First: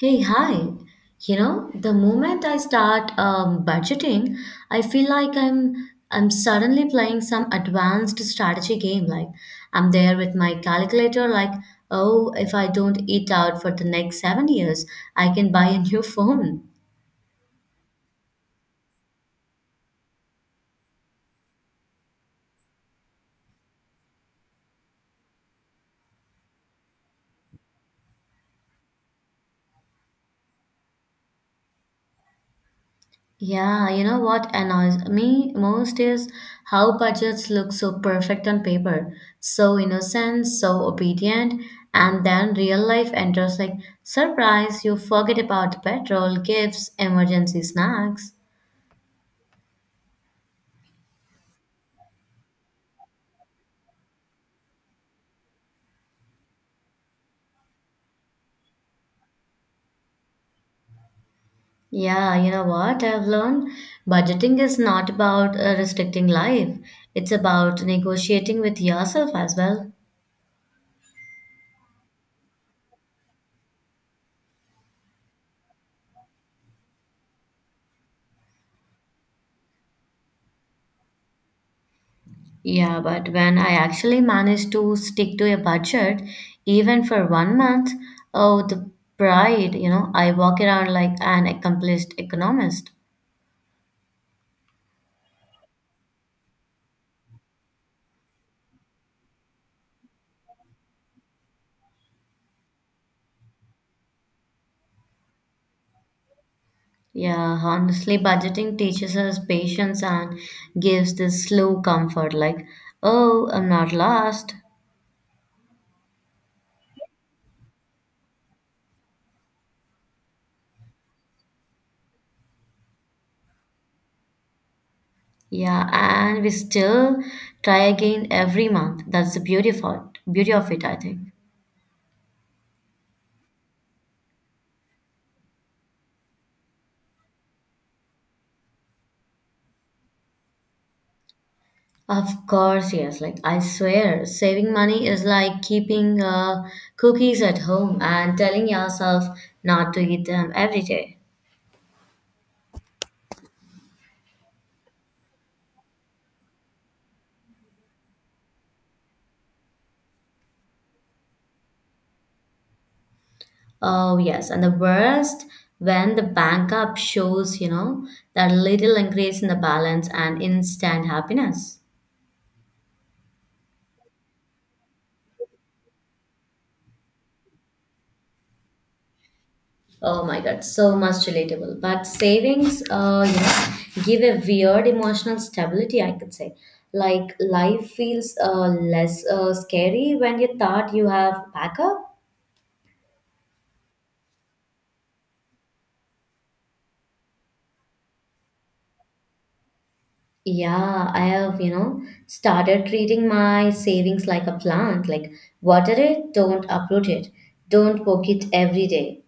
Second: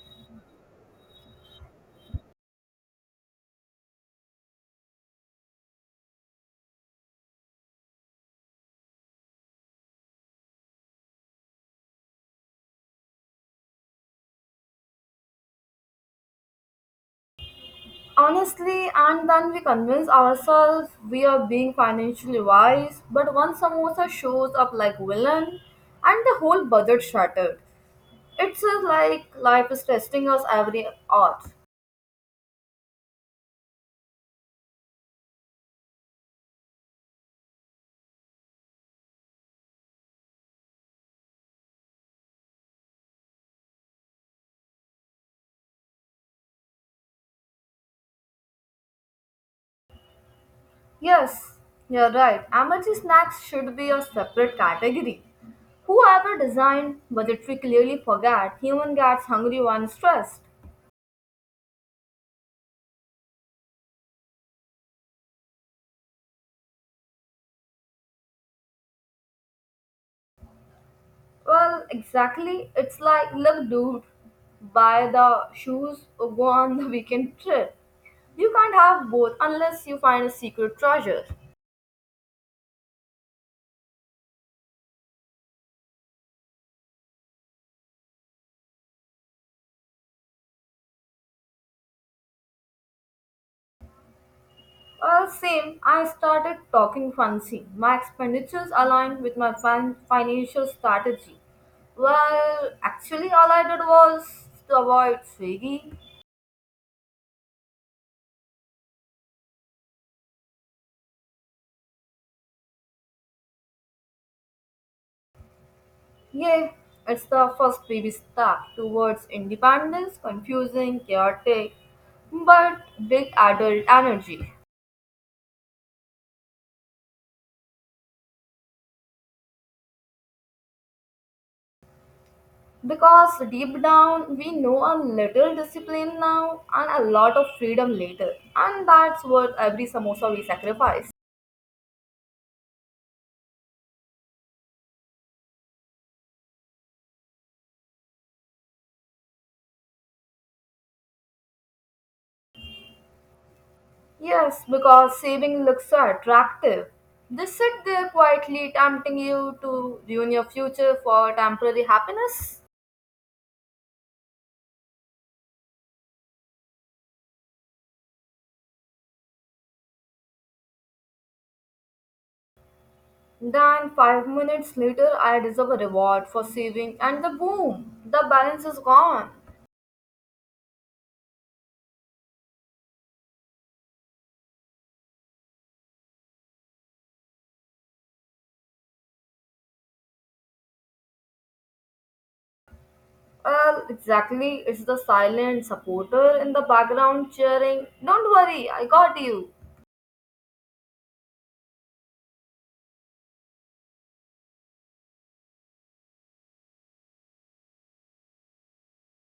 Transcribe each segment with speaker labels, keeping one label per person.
Speaker 1: Hey, hi. You know, the moment I start budgeting, I feel like I'm suddenly playing some advanced strategy game. Like I'm there with my calculator, like, oh, if I don't eat out for the next 7 years, I can buy a new phone.
Speaker 2: Honestly, and then we convince ourselves we are being financially wise, but one samosa shows up like villain and the whole budget shattered. It's just like life is testing us every hour.
Speaker 1: Yeah, you know what annoys me most is how budgets look so perfect on paper, so innocent, so obedient, and then real life enters like surprise, you forget about petrol, gifts, emergency snacks.
Speaker 2: Yes, you're right. Emergency snacks should be a separate category. Whoever designed budgetary clearly forgot human gets hungry when stressed.
Speaker 1: Yeah, you know what I've learned? Budgeting is not about restricting life, it's about negotiating with yourself as well.
Speaker 2: Well, exactly. It's like, look, dude, buy the shoes or go on the weekend trip. You can't have both unless you find a secret treasure.
Speaker 1: Yeah, but when I actually managed to stick to a budget, even for 1 month, oh, the pride, you know, I walk around like an accomplished economist.
Speaker 2: Well, same. I started talking fancy. My expenditures aligned with my financial strategy. Well, actually, all I did was to avoid Swiggy.
Speaker 1: Yeah, honestly, budgeting teaches us patience and gives this slow comfort, like, oh, I'm not lost.
Speaker 2: Yeah, it's the first baby step towards independence, confusing, chaotic, but big adult energy.
Speaker 1: Yeah, and we still try again every month. That's the beauty of it, I think.
Speaker 2: Because deep down, we know a little discipline now and a lot of freedom later. And that's worth every samosa we sacrifice.
Speaker 1: Of course, yes. Like, I swear, saving money is like keeping cookies at home and telling yourself not to eat them every day.
Speaker 2: Yes, because saving looks so attractive. They sit there quietly tempting you to ruin your future for temporary happiness.
Speaker 1: Oh, yes. And the worst, when the bank app shows, you know, that little increase in the balance and instant happiness.
Speaker 2: Then, five minutes later, I deserve a reward for saving, and the boom, the balance is gone.
Speaker 1: Oh my God, so much relatable. But savings, give a weird emotional stability, I could say. Like life feels less scary when you thought you have backup.
Speaker 2: Well, exactly, it's the silent supporter in the background cheering, "Don't worry, I got you."
Speaker 1: Yeah, I have, started treating my savings like a plant. Like, water it, don't uproot it, don't poke it every day.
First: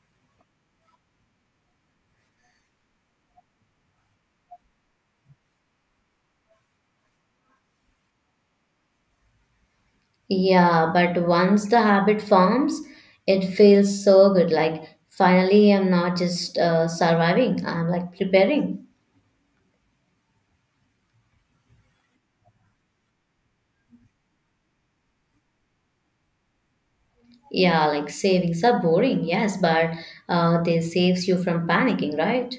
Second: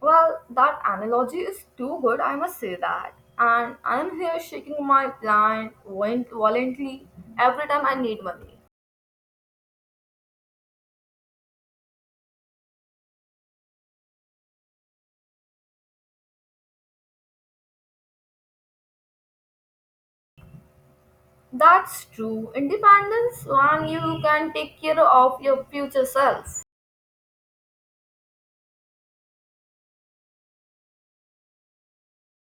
Speaker 2: Well, that analogy is too good, I must say that. And I'm here shaking my plant violently every time I need money.
Speaker 1: Yeah, but once the habit forms, it feels so good. Like, finally, I'm not just surviving, I'm like preparing.
Speaker 2: That's true. Independence when you can take care of your future self.
Speaker 1: Yeah, like savings are boring, yes, but they saves you from panicking, right?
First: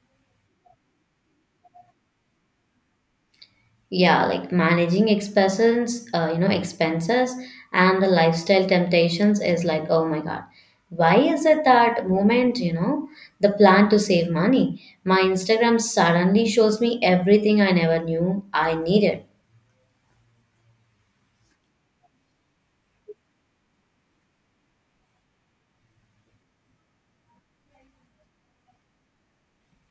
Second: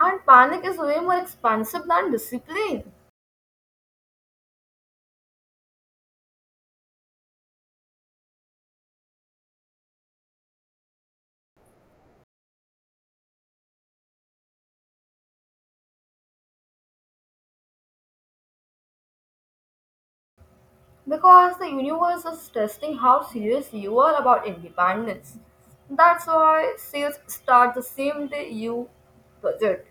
Speaker 2: And panic is way more expensive than discipline
Speaker 1: Yeah, like managing expenses, expenses and the lifestyle temptations is like, oh my God, why is it that moment, the plan to save money? My Instagram suddenly shows me everything I never knew I needed,
Speaker 2: because the universe is testing how serious you are about independence. That's why sales start the same day you budget.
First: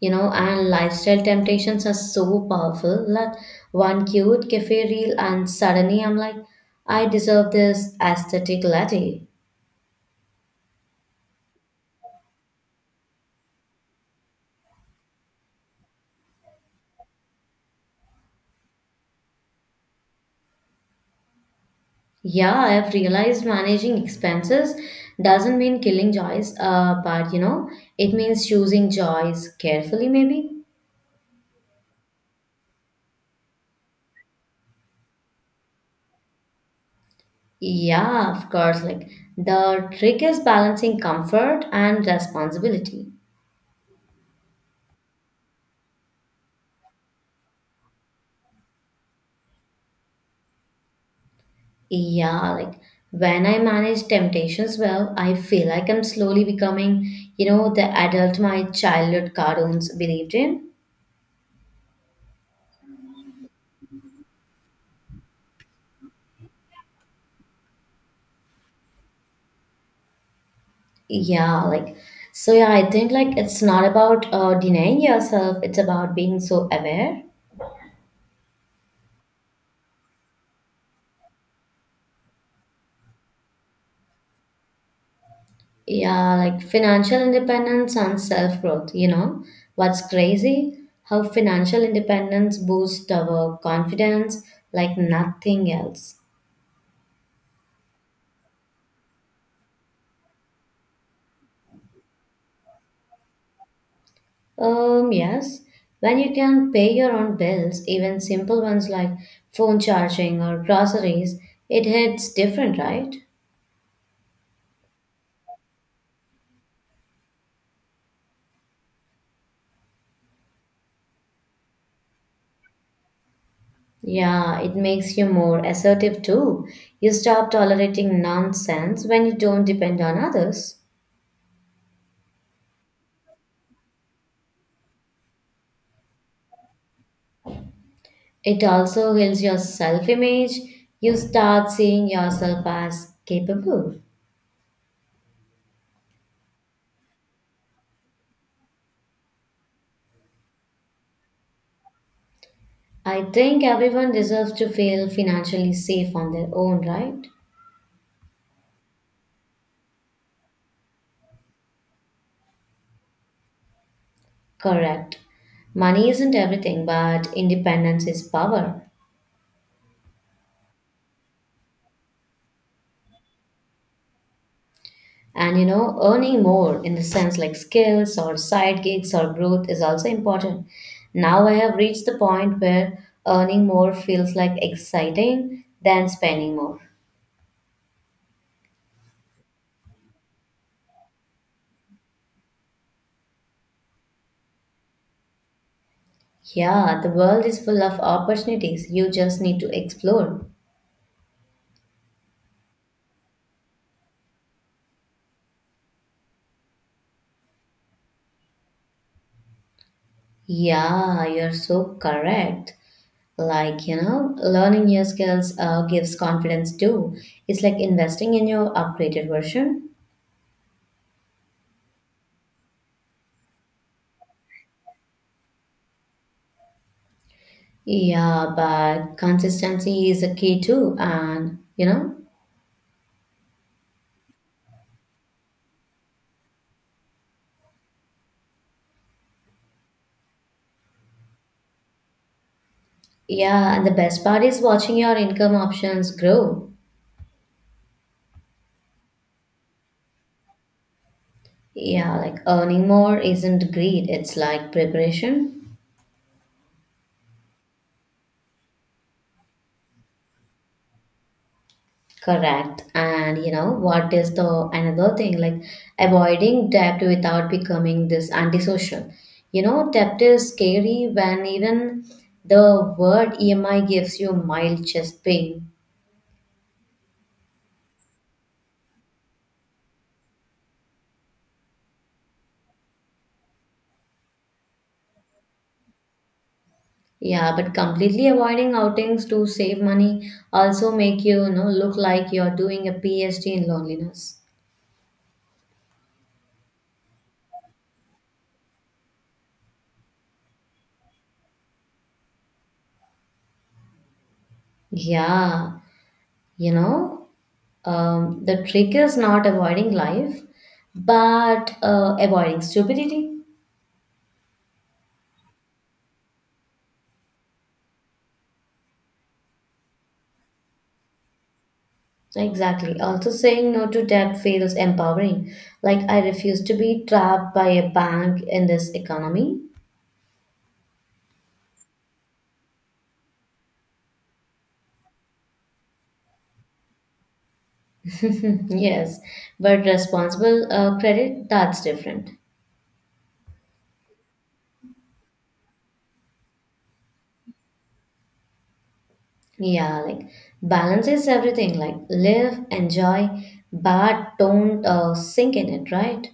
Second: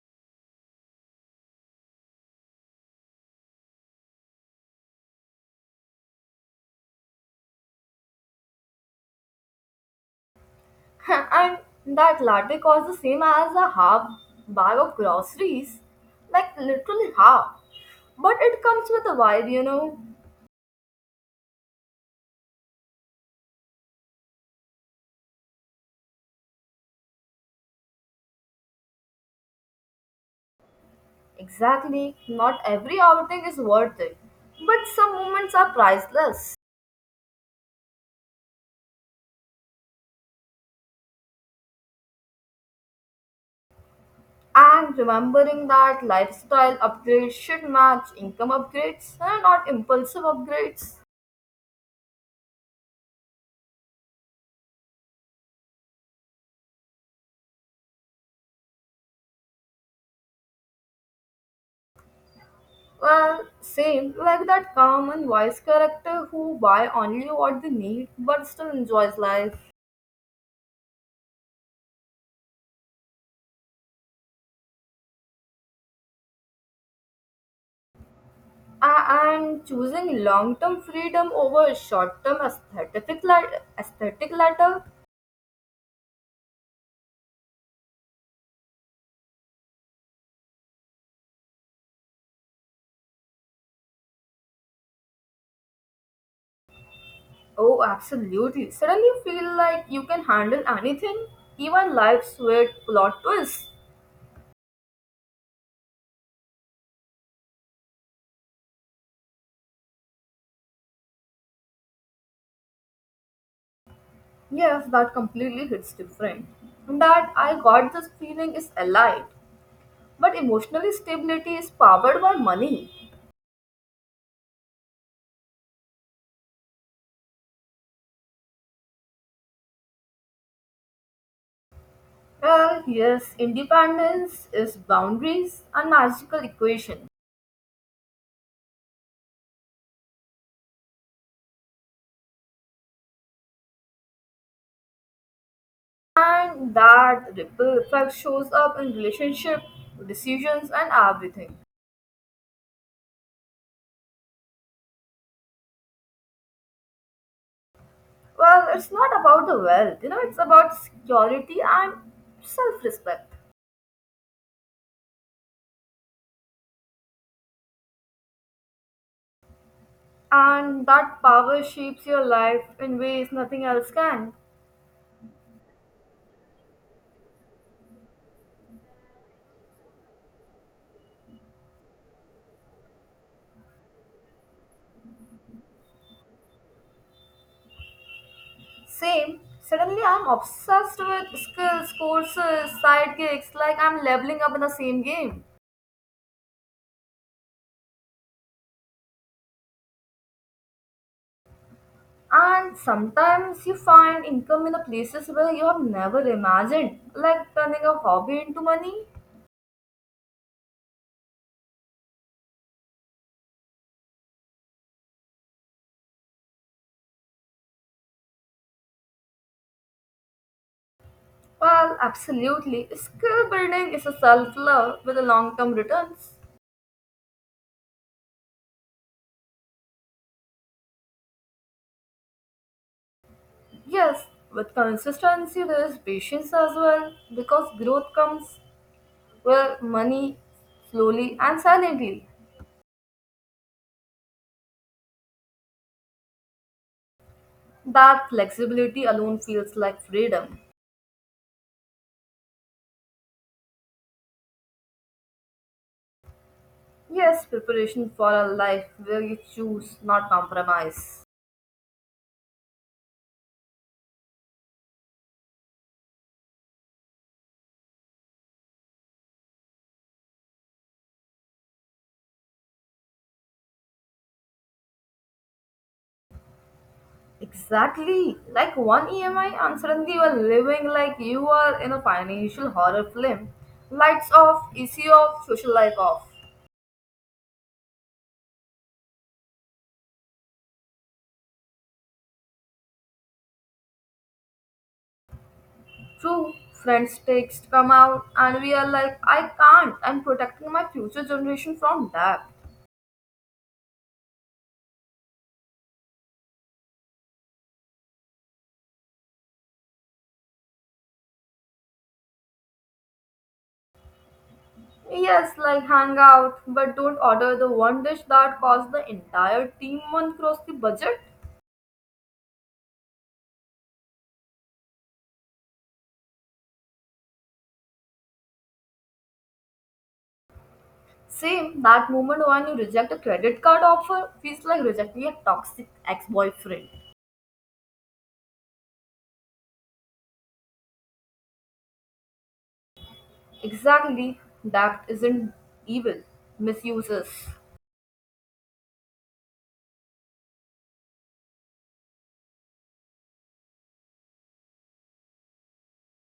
Speaker 1: and lifestyle temptations are so powerful. Like one cute cafe reel, and suddenly I'm like, I deserve this aesthetic latte.
Speaker 2: And that latte costs the same as a half bag of groceries, like literally half. But it comes with a vibe, you know.
Speaker 1: Yeah, I've realized managing expenses doesn't mean killing joys, but it means choosing joys carefully, maybe.
Speaker 2: Exactly, not every outing is worth it, but some moments are priceless.
Speaker 1: Yeah, of course. Like the trick is balancing comfort and responsibility.
Speaker 2: And remembering that lifestyle upgrades should match income upgrades and not impulsive upgrades.
Speaker 1: Yeah, like when I manage temptations well, I feel like I'm slowly becoming, the adult my childhood cartoons believed in.
Speaker 2: Well, same, like that calm and wise character who buy only what they need but still enjoys life.
Speaker 1: Yeah, like so. Yeah, I think like it's not about denying yourself; it's about being so aware.
Speaker 2: And choosing long-term freedom over short-term aesthetic ladder?
Speaker 1: Yeah, like financial independence and self growth. You know, what's crazy? How financial independence boosts our confidence like nothing else.
Speaker 2: Oh, absolutely. Suddenly you feel like you can handle anything, even life's weird plot twists.
Speaker 1: Yes, when you can pay your own bills, even simple ones like phone charging or groceries, it hits different, right?
Speaker 2: Yes, that completely hits different. And that I got this feeling is allied, but emotional stability is powered by money.
Speaker 1: Yeah, it makes you more assertive too. You stop tolerating nonsense when you don't depend on others.
Speaker 2: Well, yes, independence is boundaries and magical equation.
Speaker 1: It also heals your self image. You start seeing yourself as capable.
Speaker 2: And that ripple effect shows up in relationship, decisions, and everything.
Speaker 1: I think everyone deserves to feel financially safe on their own, right?
Speaker 2: Well, it's not about the wealth, you know, it's about security and self respect.
Speaker 1: Correct. Money isn't everything, but independence is power.
Speaker 2: And that power shapes your life in ways nothing else can.
Speaker 1: And earning more in the sense like skills or side gigs or growth is also important. Now I have reached the point where earning more feels like exciting than spending more.
Speaker 2: Same, suddenly I'm obsessed with skills, courses, side, like I'm leveling up in the same game.
Speaker 1: Yeah, the world is full of opportunities. You just need to explore.
Speaker 2: And sometimes you find income in the places where you have never imagined, like turning a hobby into money.
Speaker 1: Yeah, you're so correct. Like, learning new skills gives confidence too. It's like investing in your upgraded version.
Speaker 2: Well, absolutely. Skill building is a self love with a long term returns.
Speaker 1: Yeah, but consistency is a key too. And,
Speaker 2: Yes, with consistency, there is patience as well because growth comes with money slowly and silently.
Speaker 1: yeah, and the best part is watching your income options grow.
Speaker 2: That flexibility alone feels like freedom.
Speaker 1: Yeah, like earning more isn't greed, it's like preparation.
Speaker 2: Yes, preparation for a life where you choose not compromise.
Speaker 1: Correct. And what is the another thing like avoiding debt without becoming this antisocial? Debt is scary when even the word EMI gives you mild chest pain.
Speaker 2: Exactly. Like one EMI, and suddenly you are living like you are in a financial horror film. Lights off, EC off, social life off.
Speaker 1: Yeah, but completely avoiding outings to save money also make you, look like you're doing a PhD in loneliness.
Speaker 2: True, friends' texts come out, and we are like, I can't, I'm protecting my future generation from that.
Speaker 1: Yeah, you know, the trick is not avoiding life, but avoiding stupidity.
Speaker 2: Yes, like hang out, but don't order the one dish that costs the entire team one cross the budget.
Speaker 1: Exactly. Also, saying no to debt feels empowering. Like, I refuse to be trapped by a bank in this economy.
Speaker 2: Same, that moment when you reject a credit card offer feels like rejecting a toxic ex boyfriend.
Speaker 1: Yes, but responsible credit, that's different.
Speaker 2: Exactly, that isn't evil, misuses.
Speaker 1: Yeah, like balance is everything. Like, live, enjoy, but don't sink in it, right?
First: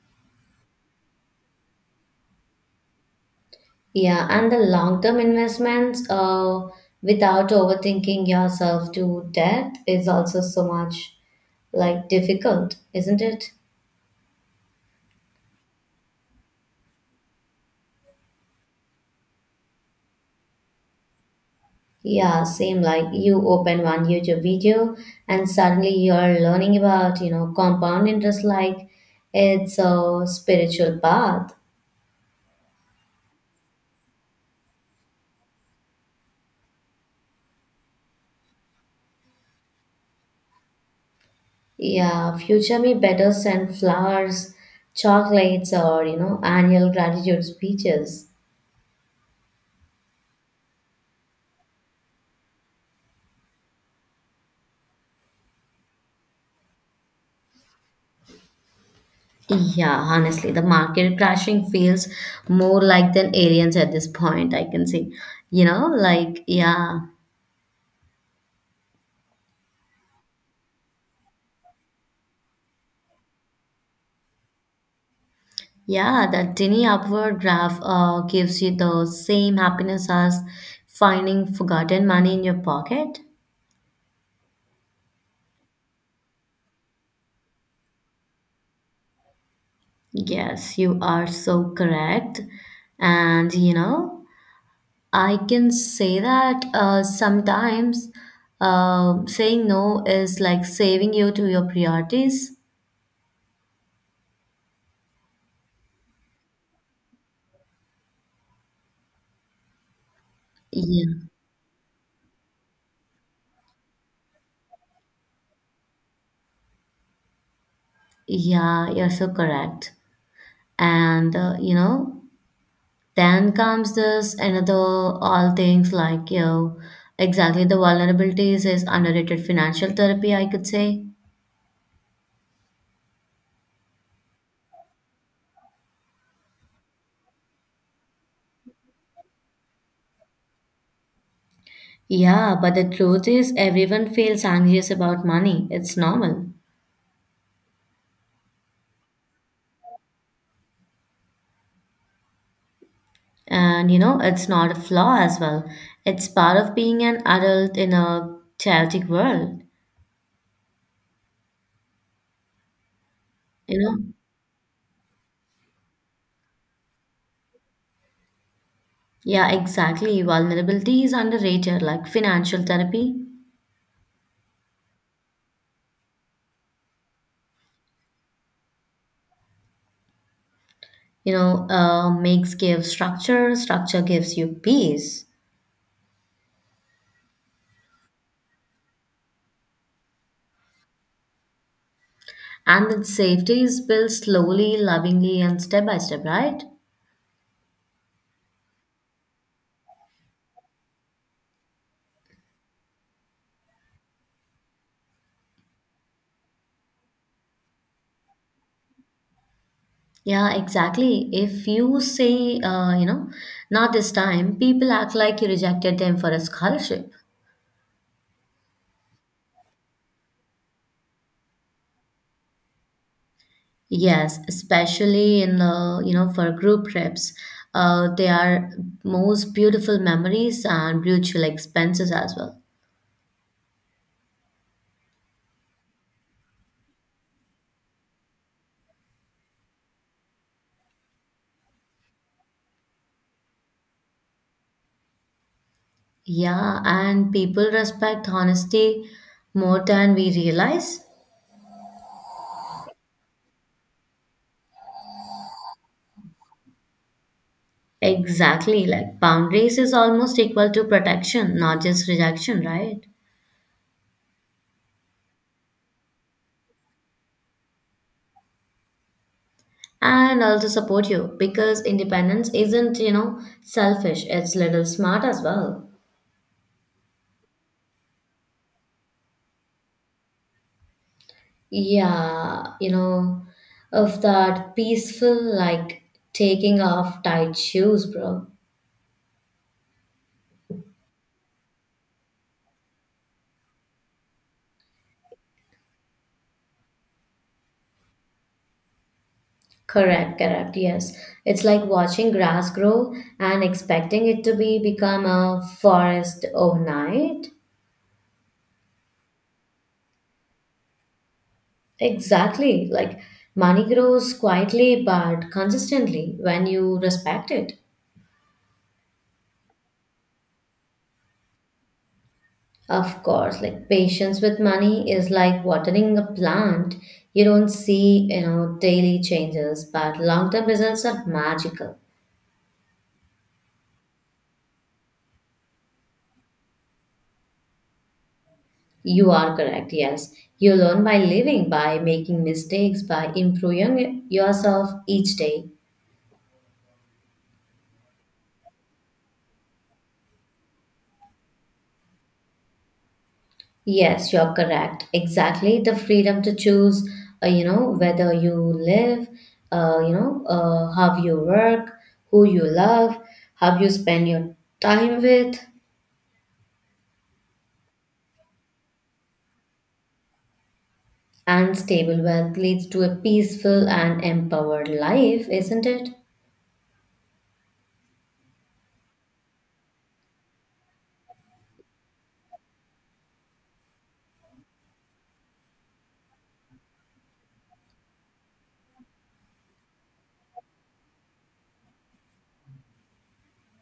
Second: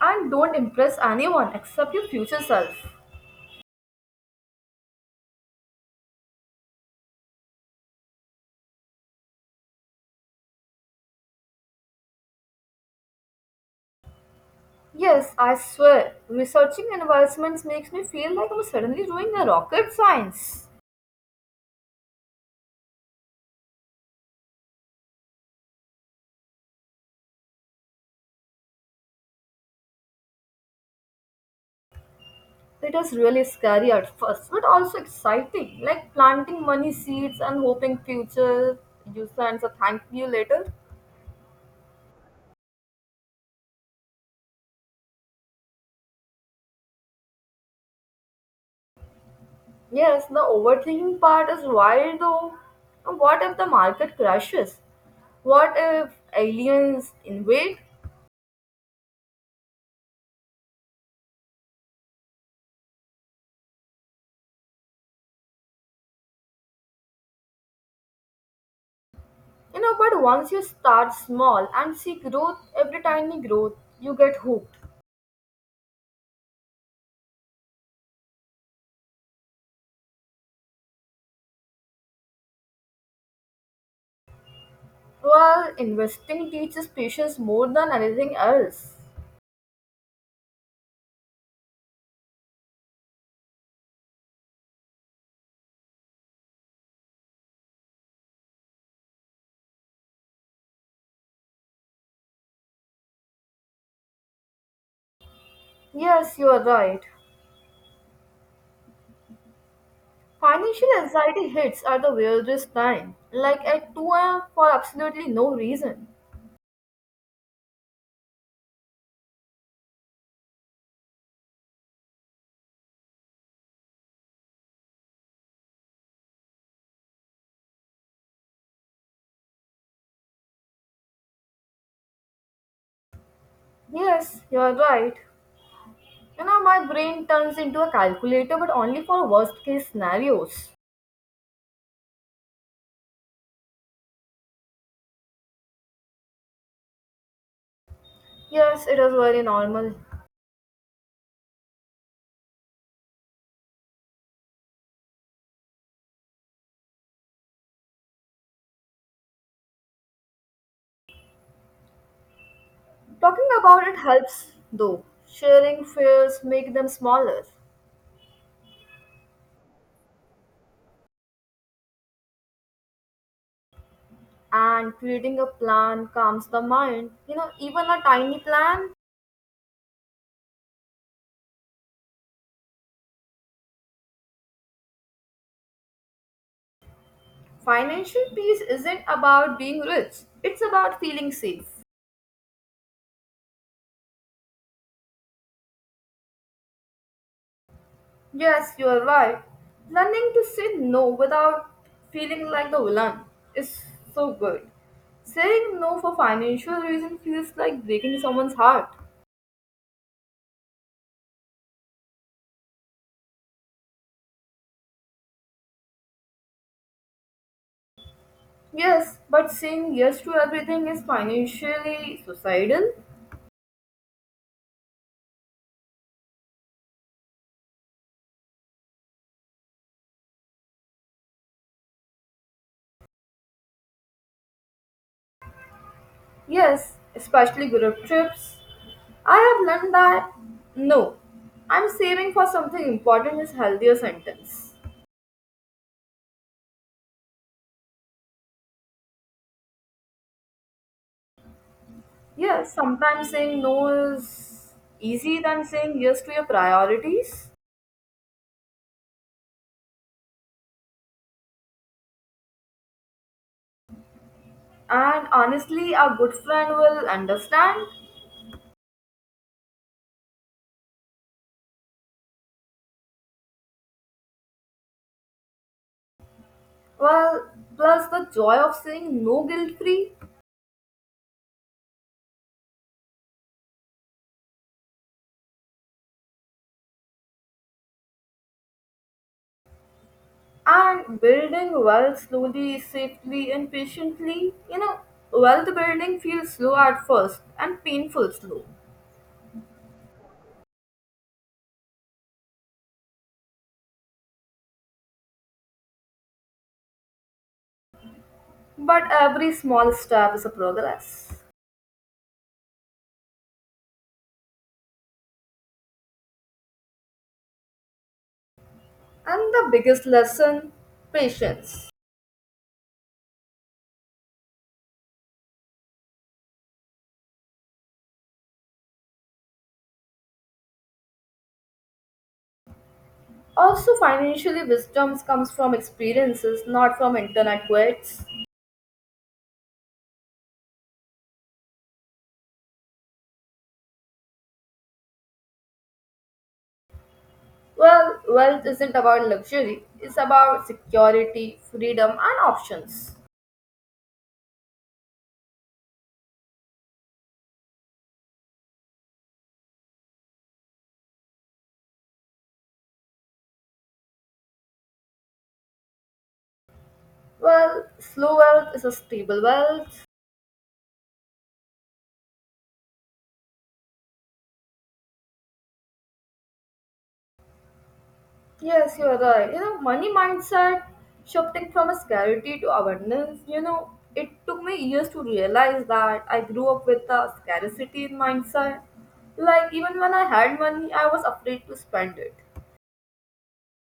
Speaker 2: And don't impress anyone except your future self.
Speaker 1: Yeah, and the long-term investments without overthinking yourself to death is also so much like difficult, isn't it?
Speaker 2: Yes, I swear, researching environments makes me feel like I'm suddenly doing a rocket science.
Speaker 1: Yeah, same like you open one YouTube video and suddenly you're learning about, compound interest like it's a spiritual path.
Speaker 2: It is really scary at first, but also exciting, like planting money seeds and hoping future you sends a thank you later.
Speaker 1: Yeah, future me better send flowers, chocolates, or, annual gratitude speeches.
Speaker 2: Yes, the overthinking part is wild though. And what if the market crashes? What if aliens invade?
Speaker 1: Yeah, honestly, the market crashing feels more like than aliens at this point, I can say. Yeah.
Speaker 2: You know, but once you start small and see growth, every tiny growth, you get hooked.
Speaker 1: Yeah, that tiny upward graph gives you the same happiness as finding forgotten money in your pocket.
Speaker 2: Well, investing teaches patience more than anything else.
Speaker 1: Yes, you are so correct. And I can say that sometimes saying no is like saving you to your priorities.
Speaker 2: Yes, you are right. Financial
Speaker 1: Yeah,
Speaker 2: anxiety hits at the weirdest time, like at 2 a.m. for absolutely no reason.
Speaker 1: yeah, you're so correct. And then comes this another all things like exactly the vulnerabilities is underrated financial therapy, I could say.
Speaker 2: Yes, you are right. You know, my brain turns into a calculator, but only for worst case scenarios.
Speaker 1: Yeah, but the truth is everyone feels anxious about money. It's normal.
Speaker 2: Yes, it is very normal.
Speaker 1: And it's not a flaw as well. It's part of being an adult in a chaotic world,
Speaker 2: Talking
Speaker 1: you
Speaker 2: about it
Speaker 1: know.
Speaker 2: helps, though. Sharing fears make them smaller,
Speaker 1: Yeah, exactly. Vulnerability is underrated, like financial therapy.
Speaker 2: and creating a plan calms the mind. You know, even a tiny plan.
Speaker 1: Makes give structure, structure gives you peace.
Speaker 2: Financial peace isn't about being rich, it's about feeling safe.
Speaker 1: And that safety is built slowly, lovingly, and step by step, right?
Speaker 2: Yes, you are right. Learning to say no without feeling like the villain is so good. Saying no for financial reason feels like breaking someone's heart.
Speaker 1: Yeah, exactly. If you say, not this time, people act like you rejected them for a scholarship.
Speaker 2: Yes, but saying yes to everything is financially suicidal.
Speaker 1: Yes, especially in the, for group trips, they are most beautiful memories and mutual expenses as well.
Speaker 2: Yes, especially group trips. I have learned that no, I'm saving for something important is healthier sentence.
Speaker 1: Yeah, and people respect honesty more than we realize.
Speaker 2: Yeah, sometimes saying no is easy than saying yes to your priorities.
Speaker 1: Exactly, like boundaries is almost equal to protection, not just rejection, right?
Speaker 2: And honestly, a good friend will understand.
Speaker 1: And also support you because independence isn't, selfish, it's little smart as well.
Speaker 2: Well, plus the joy of saying no guilt free
Speaker 1: Yeah, of that peaceful, like taking off tight shoes, bro.
Speaker 2: and building wealth slowly, safely, and patiently. You know, wealth building feels slow at first and painful slow,
Speaker 1: Correct, correct, yes. It's like watching grass grow and expecting it to be become a forest overnight.
Speaker 2: but every small step is a progress.
Speaker 1: Exactly. Like money grows quietly but consistently when you respect it.
Speaker 2: And the biggest lesson, patience.
Speaker 1: Of course, like patience with money is like watering a plant. You don't see, daily changes, but long-term results are magical.
Speaker 2: Also, financially, wisdom comes from experiences, not from internet quotes.
Speaker 1: You are correct, yes. You learn by living, by making mistakes, by improving yourself each day.
Speaker 2: Well, wealth isn't about luxury, it's about security, freedom, and options.
Speaker 1: Yes, you're correct. Exactly. The freedom to choose, whether you live, how you work, who you love, how you spend your time with,
Speaker 2: Well, slow wealth is a stable wealth.
Speaker 1: and stable wealth leads to a peaceful and empowered life, isn't it?
Speaker 2: Yes, you're right. You know, money mindset shifting from a scarcity to abundance. You know, it took me years to realize that I grew up with a scarcity mindset. Like, even when I had money, I was afraid to spend it.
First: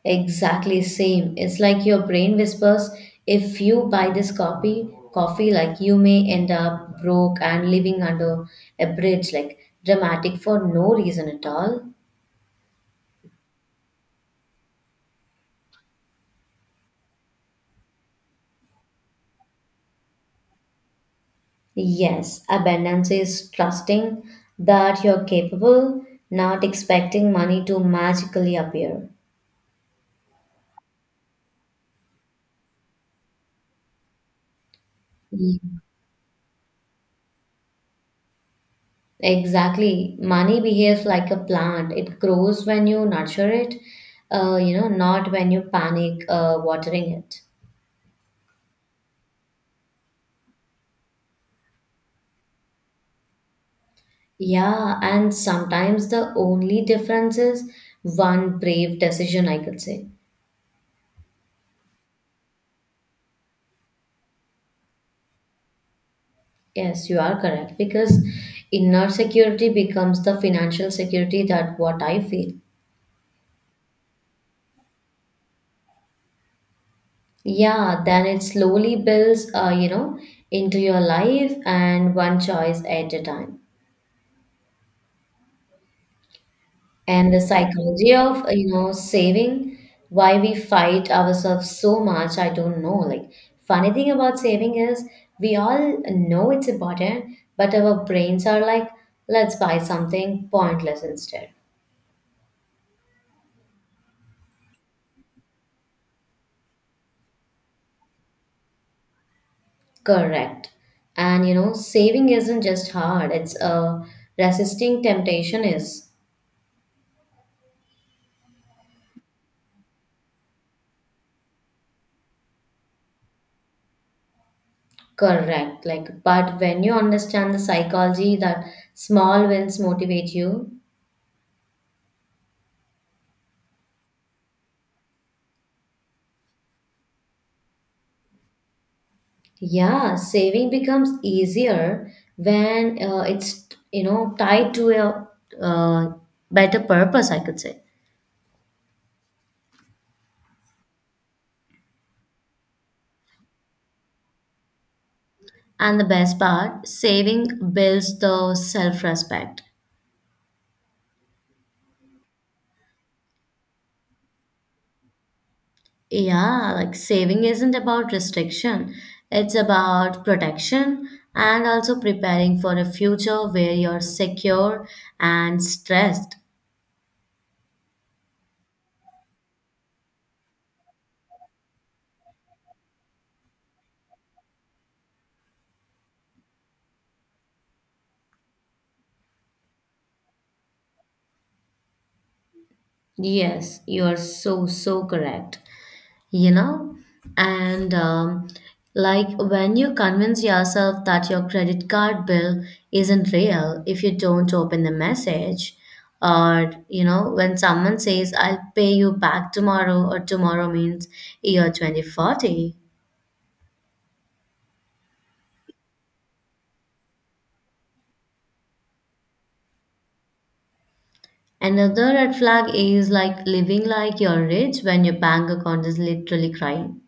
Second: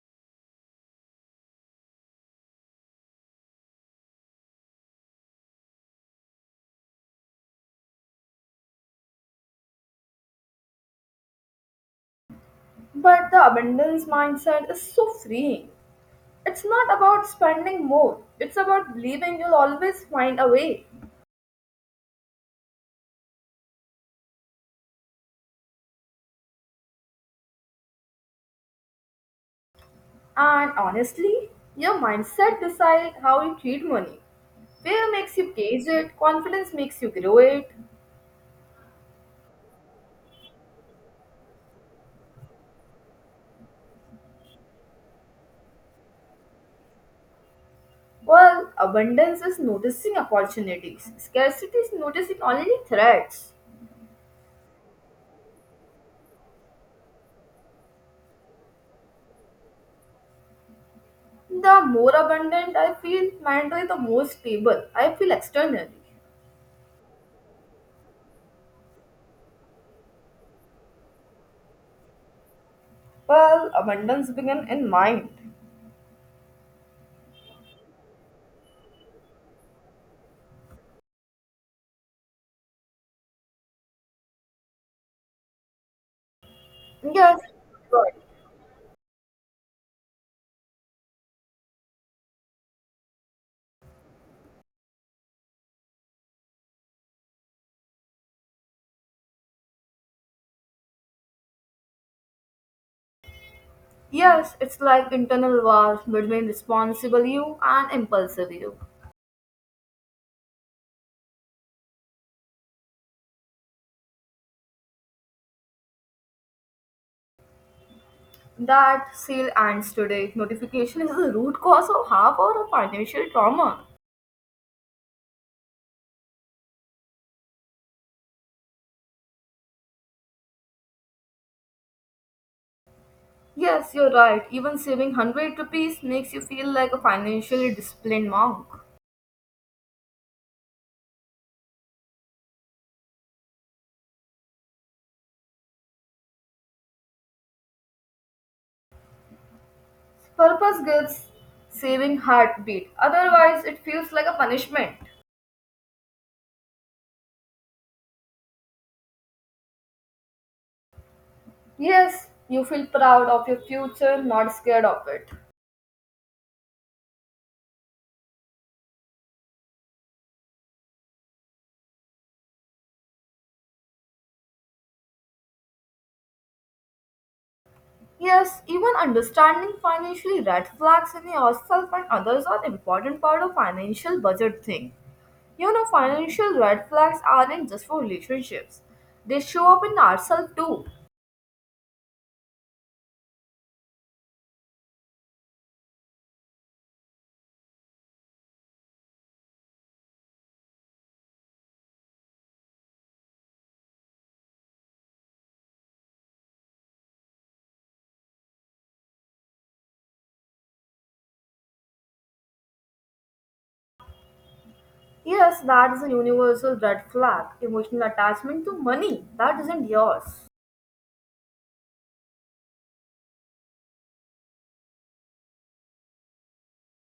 Speaker 1: Exactly same. It's like your brain whispers, if you buy this coffee, like you may end up broke and living under a bridge, like dramatic for no reason at all.
Speaker 2: But the abundance mindset is so freeing. It's not about spending more, it's about believing you'll always find a way.
Speaker 1: Yes, abundance is trusting that you're capable, not expecting money to magically appear.
Speaker 2: And honestly, your mindset decides how you treat money. Fear makes you
Speaker 1: Mm.
Speaker 2: cage it, confidence makes you grow it.
Speaker 1: Exactly. Money behaves like a plant. It grows when you nurture it, not when you panic watering it.
Speaker 2: Well, abundance is noticing opportunities, scarcity is noticing only threats.
Speaker 1: Yeah, and sometimes the only difference is one brave decision, I could say.
Speaker 2: The more abundant I feel mentally, the more stable I feel externally.
Speaker 1: Yes, you are correct because inner security becomes the financial security that what I feel.
Speaker 2: Well, abundance begins in mind.
Speaker 1: Yeah, then it slowly builds, into your life and one choice at a time. And
Speaker 2: Yes,
Speaker 1: the
Speaker 2: God.
Speaker 1: psychology of, saving, why we fight ourselves so much, I don't know. Like, funny thing about saving is we all know it's important, but our brains are like, let's buy something pointless instead.
Speaker 2: Yes, it's like internal wars between responsible you and impulsive you.
Speaker 1: Correct. And, saving isn't just hard, it's resisting temptation is.
Speaker 2: That sale ends today. Notification is the root cause of half our financial trauma.
Speaker 1: Correct. Like, but when you understand the psychology that small wins motivate you,
Speaker 2: Yes, you're right. Even saving 100 rupees makes you feel like a financially disciplined monk.
Speaker 1: yeah, saving becomes easier when it's, tied to a uh, better purpose, I could say.
Speaker 2: Purpose gives saving heartbeat. Otherwise, it feels like a punishment.
Speaker 1: And the best part, saving builds the self-respect.
Speaker 2: Yes, you feel proud of your future, not scared of it.
Speaker 1: Yeah, like saving isn't about restriction, it's about protection and also preparing for a future where you're secure and stressed.
Speaker 2: Yes, even understanding financially red flags in yourself and others are an important part of financial budget thing. You know, financial red flags aren't just for relationships. They show up in ourselves too.
Speaker 1: Yes, you are so, so correct. You know, and like when you convince yourself that your credit card bill isn't real if you don't open the message, or when someone says, I'll pay you back tomorrow, or tomorrow means year 2040.
Speaker 2: Yes, that is a universal red flag. Emotional attachment to money that isn't yours.
Speaker 1: Another red flag is like living like you're rich when your bank account is literally crying.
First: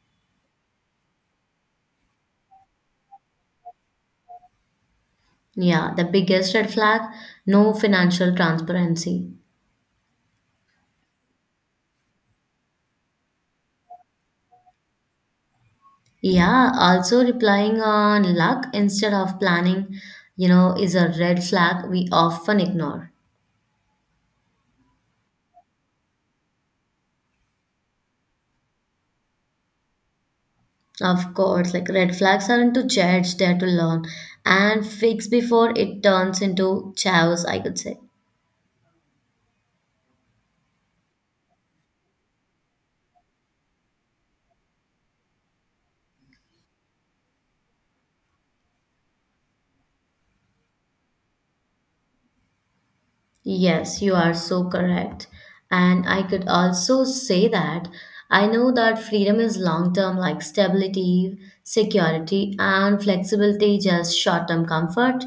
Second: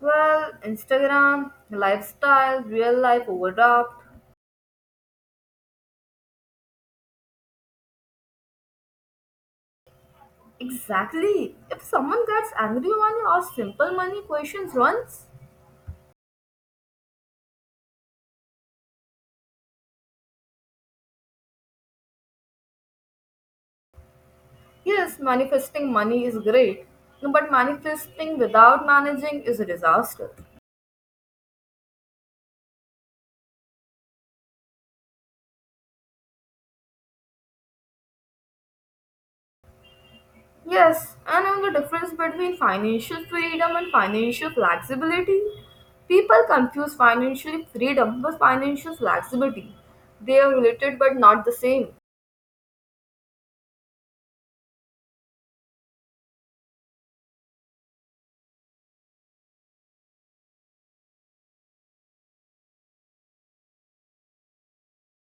Speaker 2: Well, Instagram, lifestyle, real life overdraft.
Speaker 1: Yeah, the biggest red flag, no financial transparency.
Speaker 2: Exactly. If someone gets angry when you ask simple money questions once.
Speaker 1: Yeah, also replying on luck instead of planning, is a red flag we often ignore.
Speaker 2: Yes, manifesting money is great, but manifesting without managing is a disaster.
Speaker 1: Of course, like red flags aren't to judge, they're to learn and fix before it turns into chaos, I could say.
Speaker 2: Yes, and on the difference between financial freedom and financial flexibility, people confuse financial freedom with financial flexibility. They are related but not the same.
Speaker 1: Yes, you are so correct. And I could also say that I know that freedom is long term, like stability, security, and flexibility, just short term comfort.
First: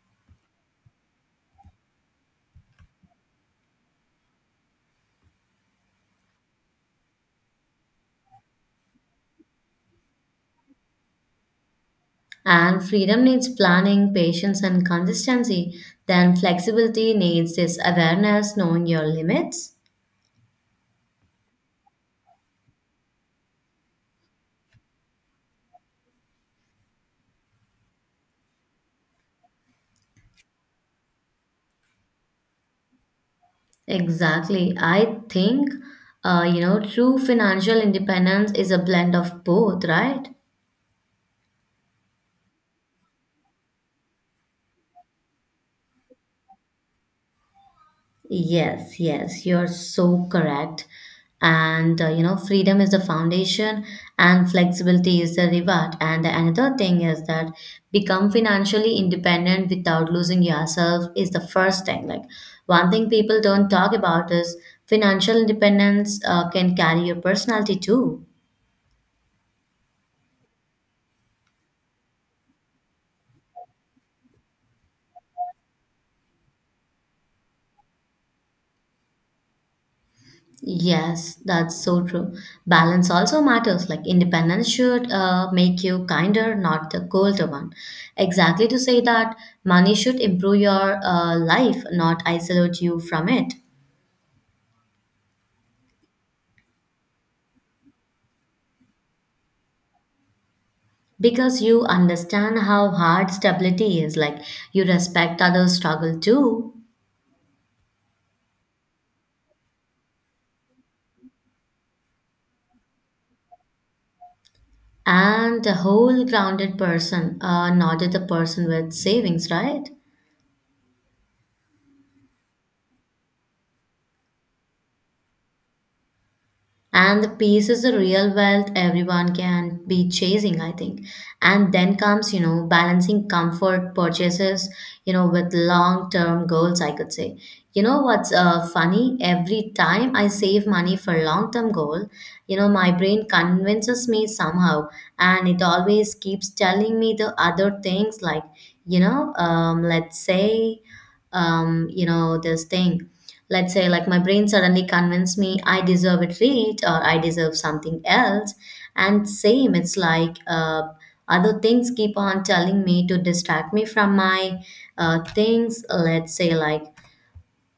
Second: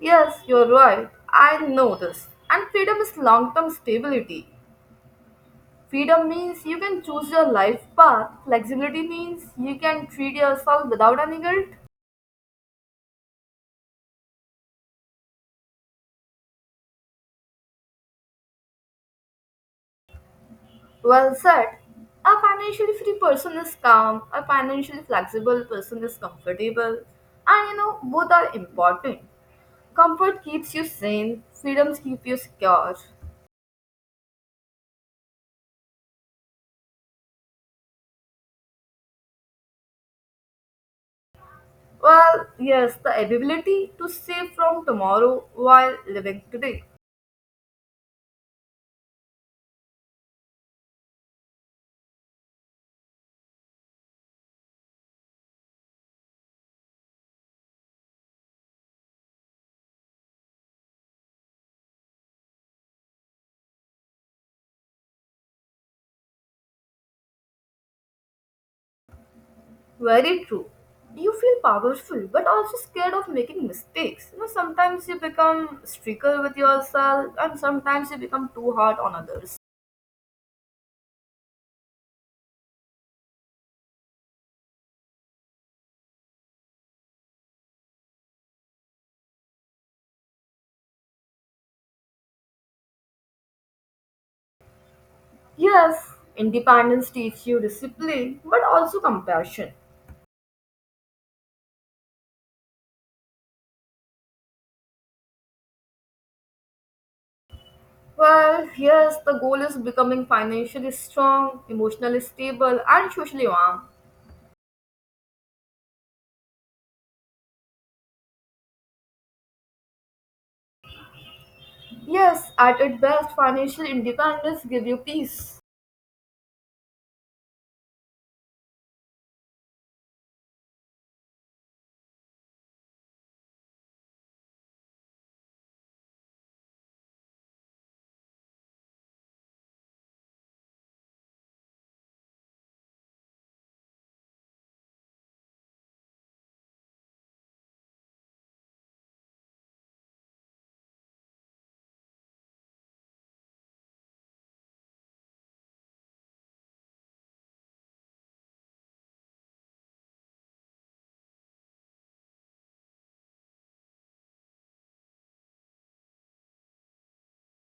Speaker 2: Yes, you're right. I know this. And freedom is long term stability. Freedom means you can choose your life path. Flexibility means you can treat yourself without any guilt.
Speaker 1: And freedom needs planning, patience, and consistency. Then flexibility needs this awareness, knowing your limits.
Speaker 2: Well said. A financially free person is calm, a financially flexible person is comfortable, and you know, both are important. Comfort keeps you sane, freedoms keep you secure.
Speaker 1: Exactly. I think, true financial independence is a blend of both, right?
Speaker 2: Well, yes, the ability to save from tomorrow while living today.
Speaker 1: Yes, yes, you're so correct. And freedom is the foundation, and flexibility is the reward. And another thing is that become financially independent without losing yourself is the first thing. Like, one thing people don't talk about is financial independence can carry your personality too.
Speaker 2: Very true. You feel powerful but also scared of making mistakes. You know, sometimes you become stricter with yourself and sometimes you become too hard on others.
Speaker 1: Yes, that's so true. Balance also matters. Like independence should make you kinder, not the colder one. Exactly to say that money should improve your life, not isolate you from it.
Speaker 2: Yes, independence teaches you discipline, but also compassion.
Speaker 1: Because you understand how hard stability is. Like you respect others' struggle too.
Speaker 2: Well, yes, the goal is becoming financially strong, emotionally stable, and socially warm.
Speaker 1: And the whole grounded person, not the person with savings, right?
Speaker 2: Yes, at its best, financial independence gives you peace.
Speaker 1: And the peace is the real wealth everyone can be chasing, I think. And then comes, you know, balancing comfort purchases, you know, with long term goals, I could say. You know what's funny? Every time I save money for long term goal, you know, my brain convinces me somehow. And it always keeps telling me the other things like, let's say, this thing. Let's say, like, my brain suddenly convinced me I deserve a treat or I deserve something else. And same, it's like other things keep on telling me to distract me from my things. Let's say, like,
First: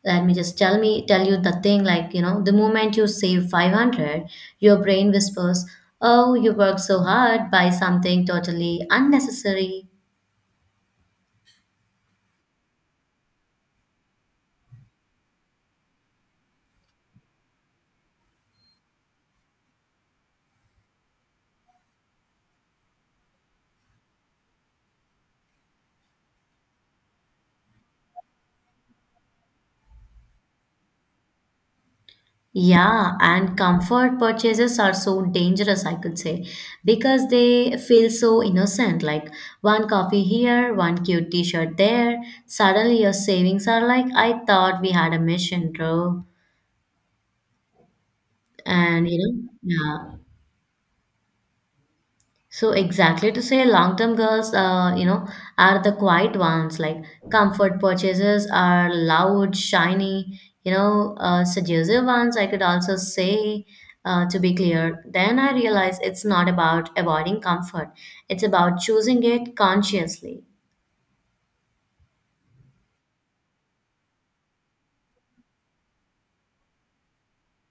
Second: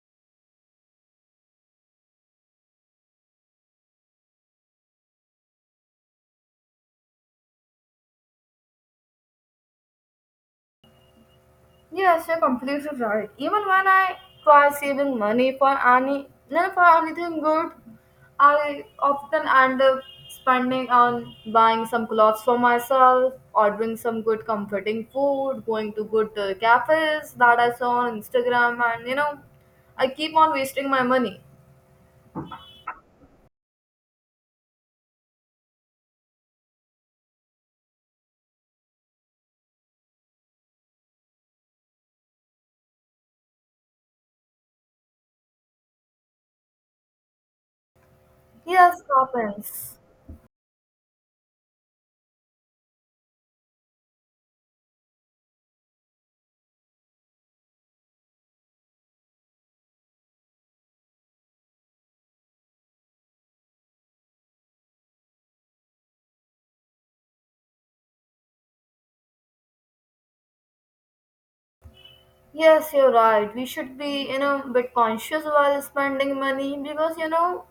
Speaker 1: let me just tell me tell you the thing, like, you know, the moment you save 500, your brain whispers, oh, you work so hard, buy something totally unnecessary.
Speaker 2: Yes, you're completely right. Even when I try saving money for any, not for anything good, I often end up spending on buying some clothes for myself, ordering some good comforting food, going to good cafes that I saw on Instagram, and you know, I keep on wasting my money.
Speaker 1: Yeah, and comfort purchases are so dangerous, I could say, because they feel so innocent. Like one coffee here, one cute t shirt there. Suddenly, your savings are like, I thought we had a mission, bro.
Speaker 2: Yes,
Speaker 1: And you know,
Speaker 2: happens.
Speaker 1: yeah. So exactly to say long-term girls, are the quiet ones. Like comfort purchases are loud, shiny, seductive ones. I could also say, to be clear. Then I realize it's not about avoiding comfort. It's about choosing it consciously.
Speaker 2: Yes, you're right. We should be, you know, a bit conscious while spending money because, you know,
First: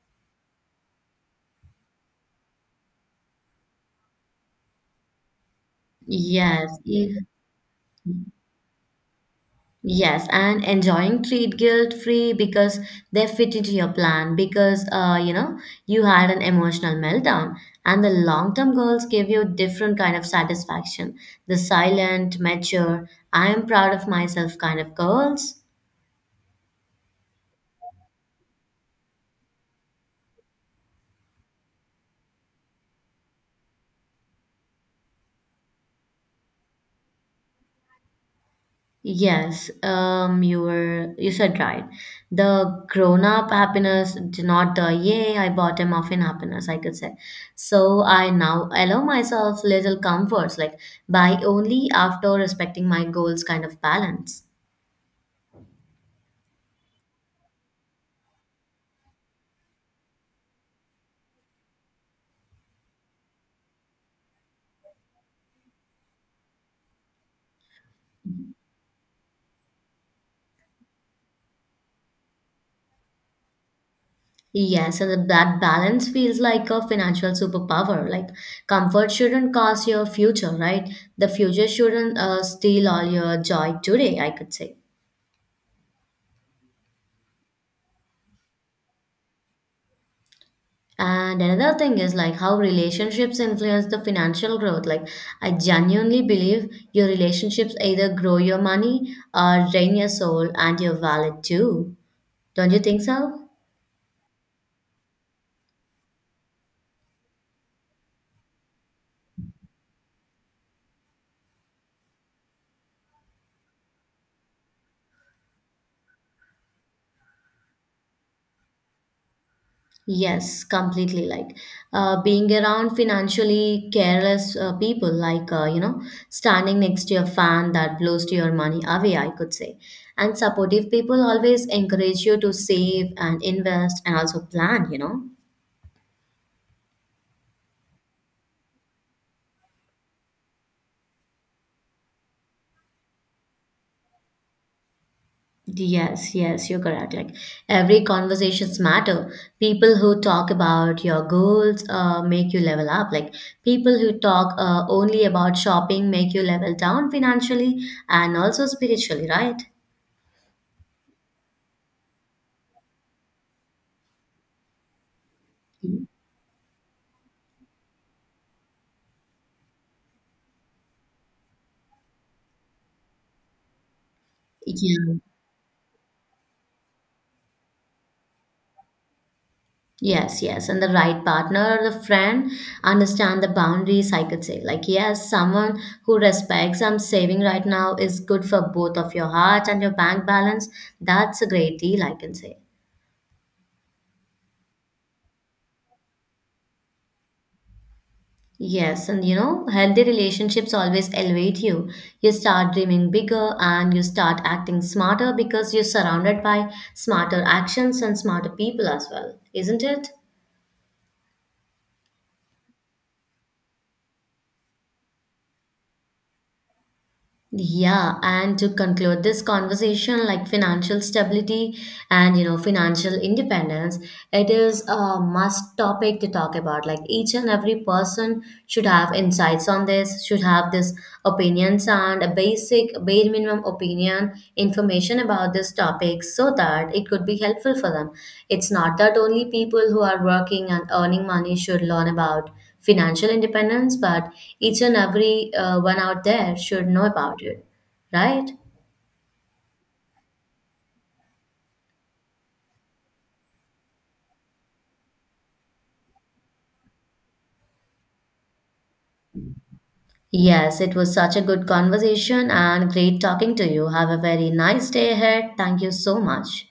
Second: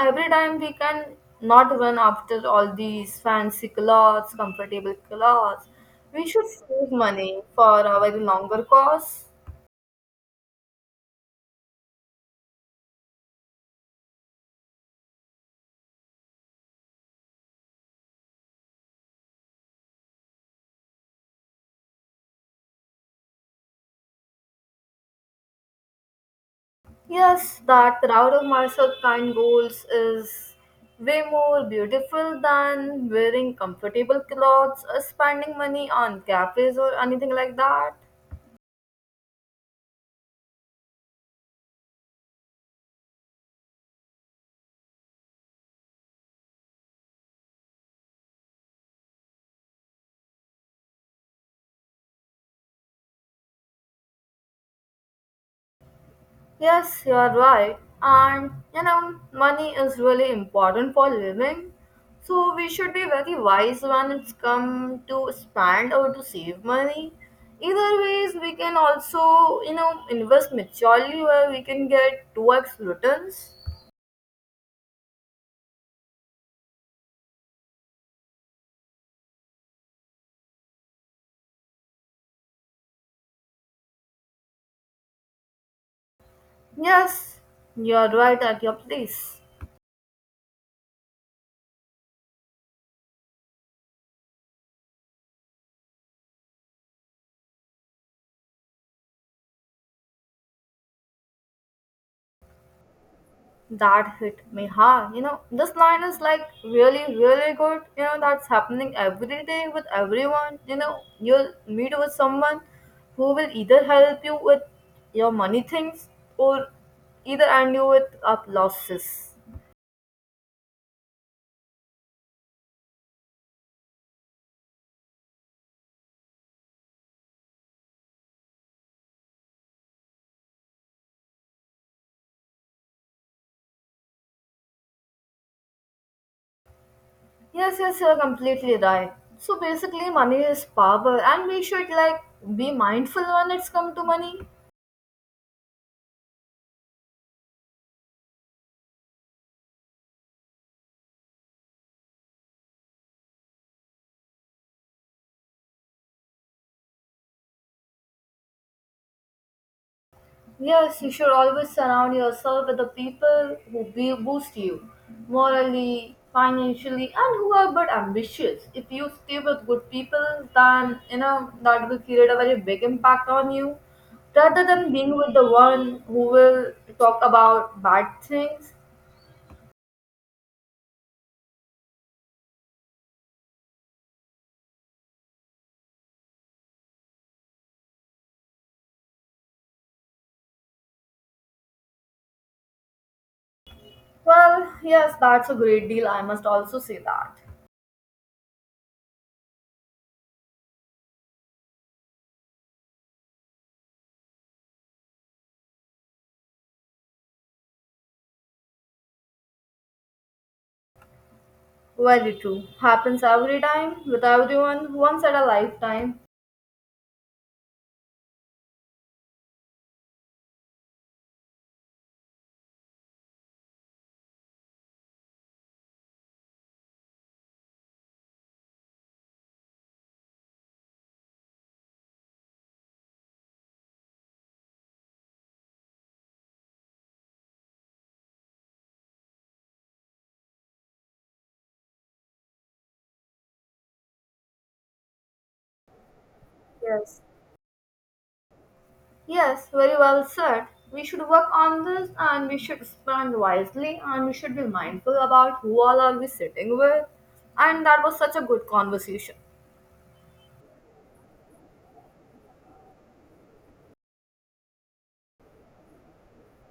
Speaker 2: every time we can not run after all these fancy clothes, comfortable clothes. We should
Speaker 1: Yes.
Speaker 2: save money for a very longer cause.
Speaker 1: Yes, and enjoying treat guilt free because they fit into your plan because you know you had an emotional meltdown and the long-term goals give you different kind of satisfaction. The silent, mature, I am proud of myself kind of goals.
Speaker 2: Yes, that proud of myself kind goals is way more beautiful than wearing comfortable clothes or spending money on cafes or anything like that.
Speaker 1: Yes, you said right. The grown-up happiness, not the yay, I bought a muffin happiness, I could say. So I now allow myself little comforts, like by only after respecting my goals kind of balance.
Speaker 2: Yes, you're right. And you know, money is really important for living. So we should be very wise when it's come to spend or to save money. Either ways, we can also, you know, invest maturely where we can get 2x returns.
Speaker 1: Yes, and that balance feels like a financial superpower. Like comfort shouldn't cost your future, right? The future shouldn't steal all your joy today, I could say.
Speaker 2: Yes, you're right at your place.
Speaker 1: And another thing is like how relationships influence the financial growth. Like, I genuinely believe your relationships either grow your money or drain your soul and your wallet too. Don't you think so?
Speaker 2: That hit me hard. You know, this line is like really, really good. You know, that's happening every day with everyone. You know, you'll meet with someone who will either help you with your money things or either end you with up losses.
Speaker 1: Yes, completely. Like, being around financially careless people, like, you know, standing next to a fan that blows to your money away, I could say. And supportive people always encourage you to save and invest and also plan, you know.
Speaker 2: Yes, yes, you're completely right. So basically, money is power, and we should like be mindful when it's come to money.
Speaker 1: Yes, yes, you're correct. Like every conversations matter. People who talk about your goals make you level up. Like people who talk only about shopping make you level down financially and also spiritually, right?
Speaker 2: Yes, you should always surround yourself with the people who boost you morally, financially, and who are but ambitious. If you stay with good people, then you know that will create a very big impact on you rather than being
Speaker 1: Yeah.
Speaker 2: with the one who will talk about bad things.
Speaker 1: Yes, yes. And the right partner or the friend understand the boundaries, I could say. Like, yes, someone who respects I'm saving right now is good for both of your heart and your bank balance. That's a great deal, I can say.
Speaker 2: Well, yes, that's a great deal. I must also say that.
Speaker 1: Yes, and you know, healthy relationships always elevate you. You start dreaming bigger and you start acting smarter because you're surrounded by smarter actions and smarter people as well, isn't it?
Speaker 2: Very true. Happens every time with everyone once at a lifetime.
Speaker 1: Yeah, and to conclude this conversation, like financial stability and you know financial independence, it is a must topic to talk about. Like each and every person should have insights on this, should have this opinions and a basic bare minimum opinion information about this topic so that it could be helpful for them. It's not that only people who are working and earning money should learn about financial independence, but each and every one out there should know
Speaker 2: Yes.
Speaker 1: about it, right?
Speaker 2: Yes, very well said. We should work on this and we should spend wisely and we should be mindful about who all are we sitting with. And that was such a good conversation.
Speaker 1: Yes, it was such a good conversation and great talking to you. Have a very nice day ahead. Thank you so much.